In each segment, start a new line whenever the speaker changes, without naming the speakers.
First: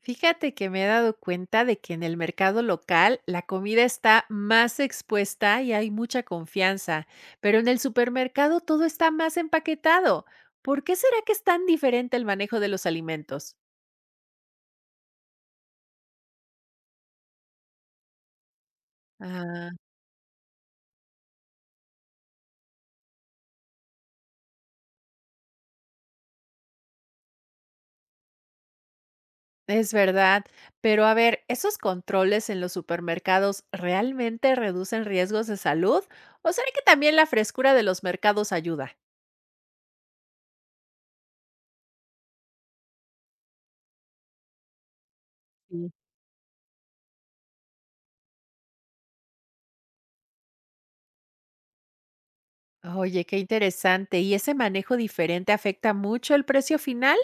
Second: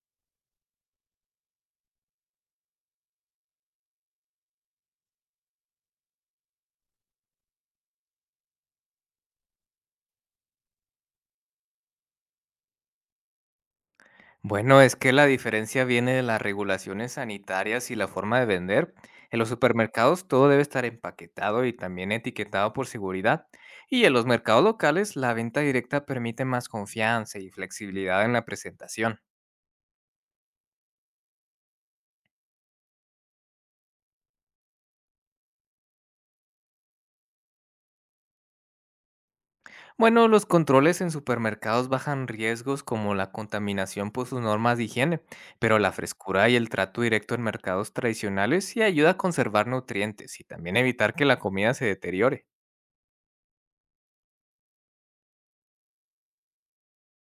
Fíjate que me he dado cuenta de que en el mercado local la comida está más expuesta y hay mucha confianza, pero en el supermercado todo está más empaquetado. ¿Por qué será que es tan diferente el manejo de los alimentos?
Bueno, es que la diferencia viene de las regulaciones sanitarias y la forma de vender. En los
Ah,
supermercados todo debe estar empaquetado y también etiquetado por seguridad. Y en los mercados locales la venta directa permite más confianza y flexibilidad en la presentación.
es verdad, pero a ver, ¿esos controles en los supermercados realmente reducen riesgos de salud? ¿O será que también la frescura de los mercados ayuda?
Bueno, los controles en supermercados bajan riesgos como la contaminación por sus normas de higiene, pero
Sí.
la frescura y el trato directo en mercados tradicionales sí ayuda a conservar nutrientes y también evitar que la comida se deteriore.
Oye, qué interesante. ¿Y ese manejo diferente afecta mucho el precio final?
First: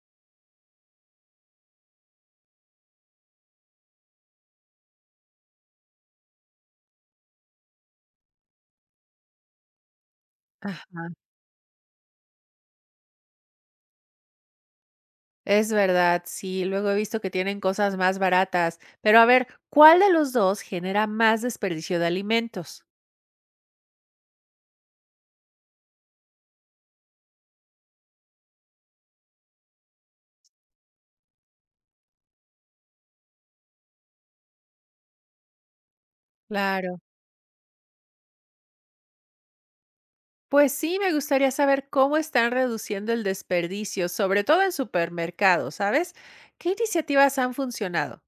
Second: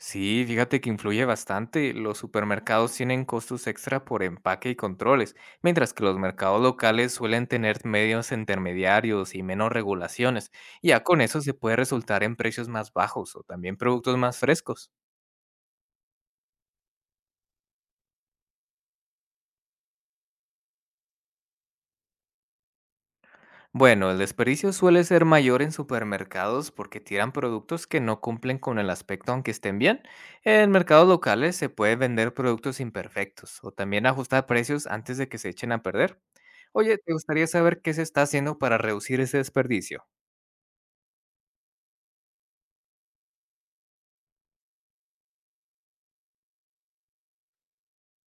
Sí, fíjate que influye bastante. Los supermercados tienen costos extra por empaque y controles, mientras que los mercados locales suelen tener medios intermediarios y menos regulaciones. Y ya
Ajá.
con eso se puede resultar en precios más bajos o también productos más frescos.
Es verdad, sí, luego he visto que tienen cosas más baratas, pero a ver, ¿cuál de los dos genera más desperdicio de alimentos?
Bueno, el desperdicio suele ser mayor en supermercados porque tiran productos que no cumplen con el aspecto aunque estén bien. En mercados locales se puede vender productos imperfectos o también ajustar precios antes de que se echen a perder.
Claro.
Oye, ¿te gustaría saber qué se está haciendo para reducir ese desperdicio?
Pues sí, me gustaría saber cómo están reduciendo el desperdicio, sobre todo en supermercados, ¿sabes? ¿Qué iniciativas han funcionado?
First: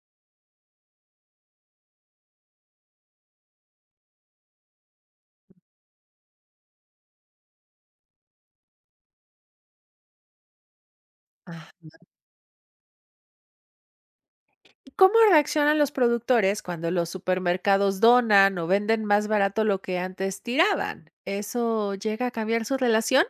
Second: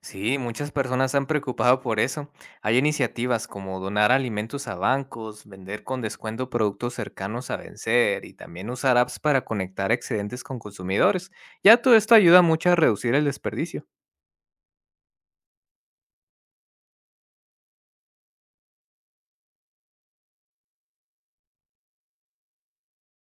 Sí, muchas personas se han preocupado por eso. Hay iniciativas como donar alimentos a bancos, vender con descuento productos cercanos a vencer y también usar apps para conectar excedentes con consumidores.
Ah.
Ya todo esto ayuda mucho a reducir el desperdicio.
¿Y cómo reaccionan los productores cuando los supermercados donan o venden más barato lo que antes tiraban? ¿Eso llega a cambiar su relación?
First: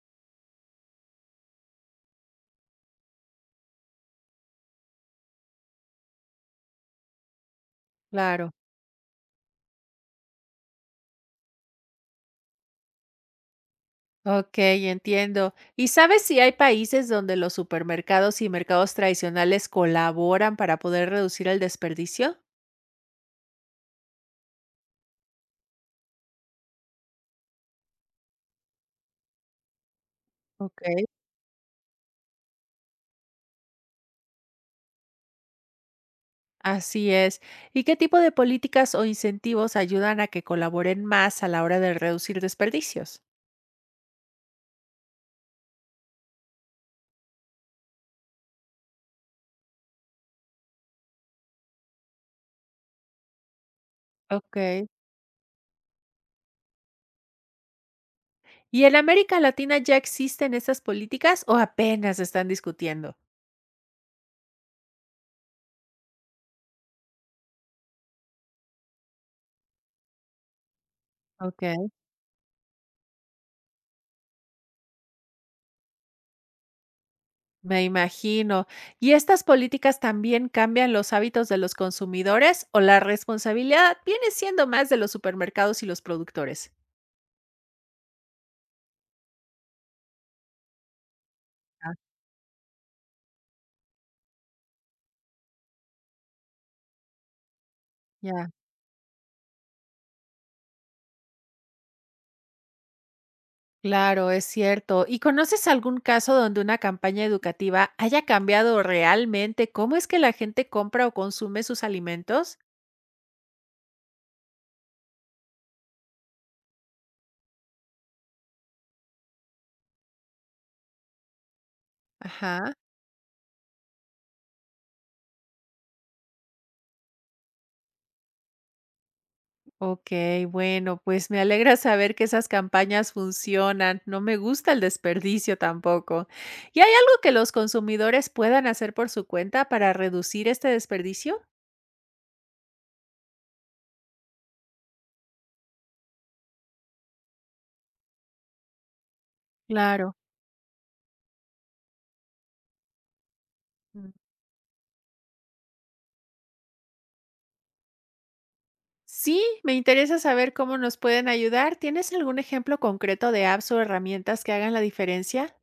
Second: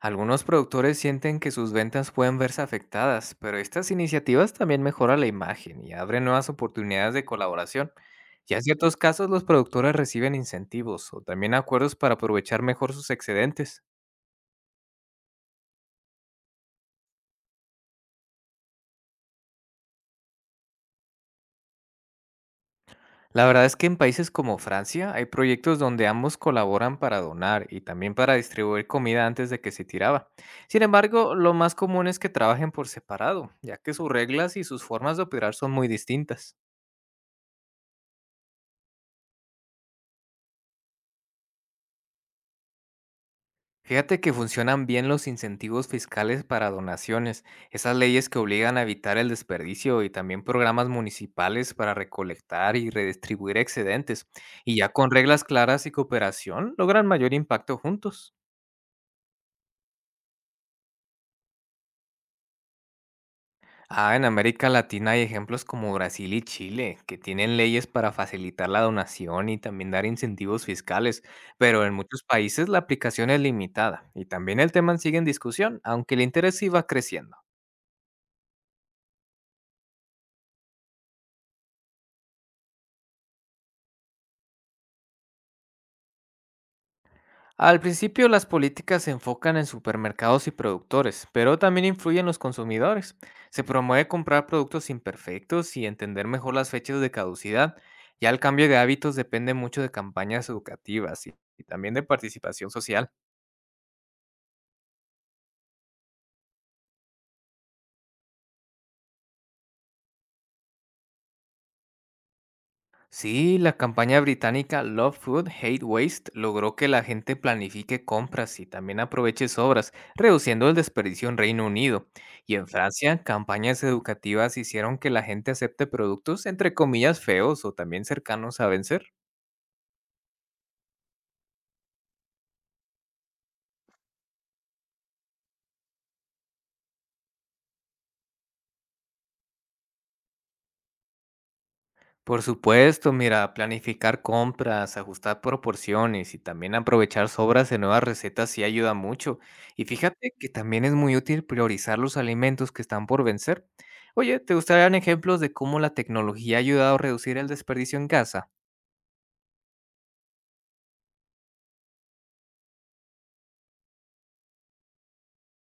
Algunos productores sienten que sus ventas pueden verse afectadas, pero estas iniciativas también mejoran la imagen y abren nuevas oportunidades de colaboración.
Claro.
Ya en ciertos casos los productores reciben incentivos o también acuerdos para aprovechar mejor sus excedentes.
Ok, entiendo. ¿Y sabes si hay países donde los supermercados y mercados tradicionales colaboran para poder reducir el desperdicio?
La verdad es que en países como Francia hay proyectos donde ambos colaboran para donar y también para distribuir comida antes de que se tiraba.
Ok.
Sin embargo, lo más común es que trabajen por separado, ya que sus reglas y sus formas de operar son muy distintas.
Así es. ¿Y qué tipo de políticas o incentivos ayudan a que colaboren más a la hora de reducir desperdicios?
Fíjate que funcionan bien los incentivos fiscales para donaciones, esas leyes que obligan a evitar el desperdicio y también programas municipales para recolectar y redistribuir excedentes. Y
Ok.
ya con reglas claras y cooperación logran mayor impacto juntos.
¿Y en América Latina ya existen estas políticas o apenas se están discutiendo?
Ah, en América Latina hay ejemplos como Brasil y Chile, que tienen leyes para facilitar la donación y también dar incentivos fiscales,
Ok.
pero en muchos países la aplicación es limitada y también el tema sigue en discusión, aunque el interés iba creciendo.
Me imagino. ¿Y estas políticas también cambian los hábitos de los consumidores o la responsabilidad viene siendo más de los supermercados y los productores?
Al principio las políticas se enfocan en supermercados y productores, pero también
Ah.
influyen los consumidores. Se promueve comprar productos imperfectos y entender mejor las fechas de caducidad. Ya el
Ya,
cambio de hábitos depende mucho de campañas educativas y también de participación social.
claro, es cierto. ¿Y conoces algún caso donde una campaña educativa haya cambiado realmente cómo es que la gente compra o consume sus alimentos?
Sí, la campaña británica Love Food, Hate Waste logró que la gente planifique compras y también aproveche sobras, reduciendo el desperdicio en Reino Unido. Y en
Ajá.
Francia, campañas educativas hicieron que la gente acepte productos entre comillas feos o también cercanos a vencer.
Ok, bueno, pues me alegra saber que esas campañas funcionan. No me gusta el desperdicio tampoco. ¿Y hay algo que los consumidores puedan hacer por su cuenta para reducir este desperdicio?
Por supuesto, mira, planificar compras, ajustar proporciones y también aprovechar sobras de nuevas recetas sí ayuda mucho. Y
Claro.
fíjate que también es muy útil priorizar los alimentos que están por vencer.
Mm.
Oye, ¿te gustarían ejemplos de cómo la tecnología ha ayudado a reducir el desperdicio en casa?
Sí, me interesa saber cómo nos pueden ayudar. ¿Tienes algún ejemplo concreto de apps o herramientas que hagan la diferencia?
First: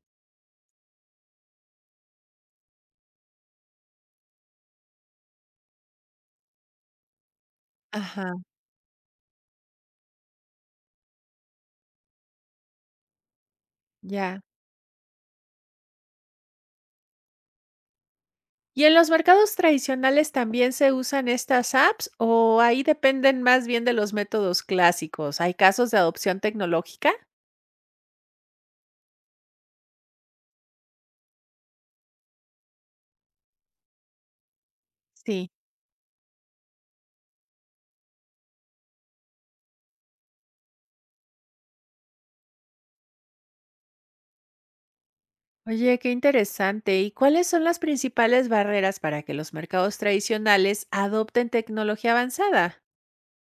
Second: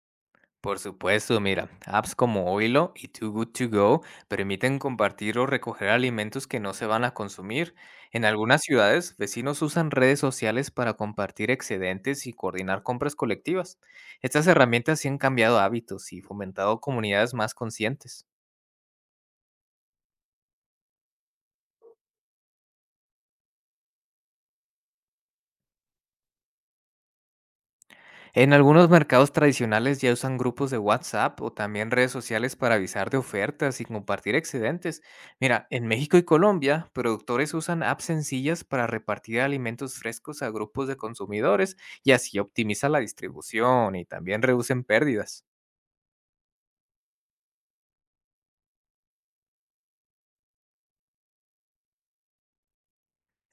Por supuesto, mira, apps como Oilo y Too Good To Go permiten compartir o recoger alimentos que no se van a consumir. En
Ajá,
algunas ciudades, vecinos usan redes sociales para compartir excedentes y coordinar compras colectivas.
ya.
Estas herramientas sí han cambiado hábitos y fomentado comunidades más conscientes.
¿Y en los mercados tradicionales también se usan estas apps o ahí dependen más bien de los métodos clásicos? ¿Hay casos de adopción tecnológica?
En algunos mercados tradicionales ya usan grupos de WhatsApp o también redes sociales para avisar de ofertas y compartir excedentes.
Sí.
Mira, en México y Colombia, productores usan apps sencillas para repartir alimentos frescos a grupos de consumidores y así optimizan la distribución y también reducen pérdidas.
Oye, qué interesante. ¿Y cuáles son las principales barreras para que los mercados tradicionales adopten tecnología avanzada?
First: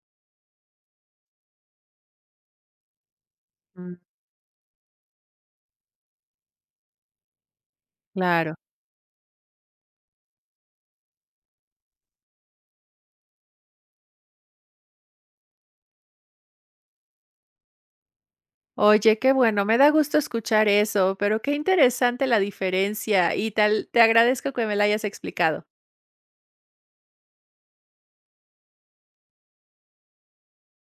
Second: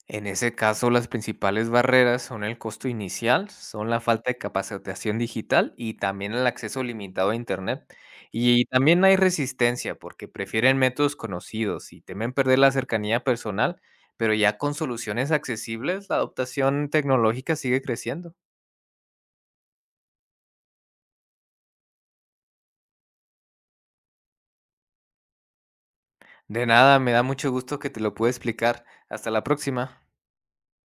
En ese caso, las principales barreras son el costo inicial, son
Mm,
la falta de capacitación digital y también el acceso limitado a Internet.
claro.
Y también hay resistencia porque prefieren métodos conocidos y temen perder la cercanía personal, pero ya con soluciones accesibles, la adoptación tecnológica sigue creciendo.
Oye, qué bueno, me da gusto escuchar eso, pero qué interesante la diferencia y tal, te agradezco que me la hayas explicado.
De nada, me da mucho gusto que te lo pude explicar. Hasta la próxima.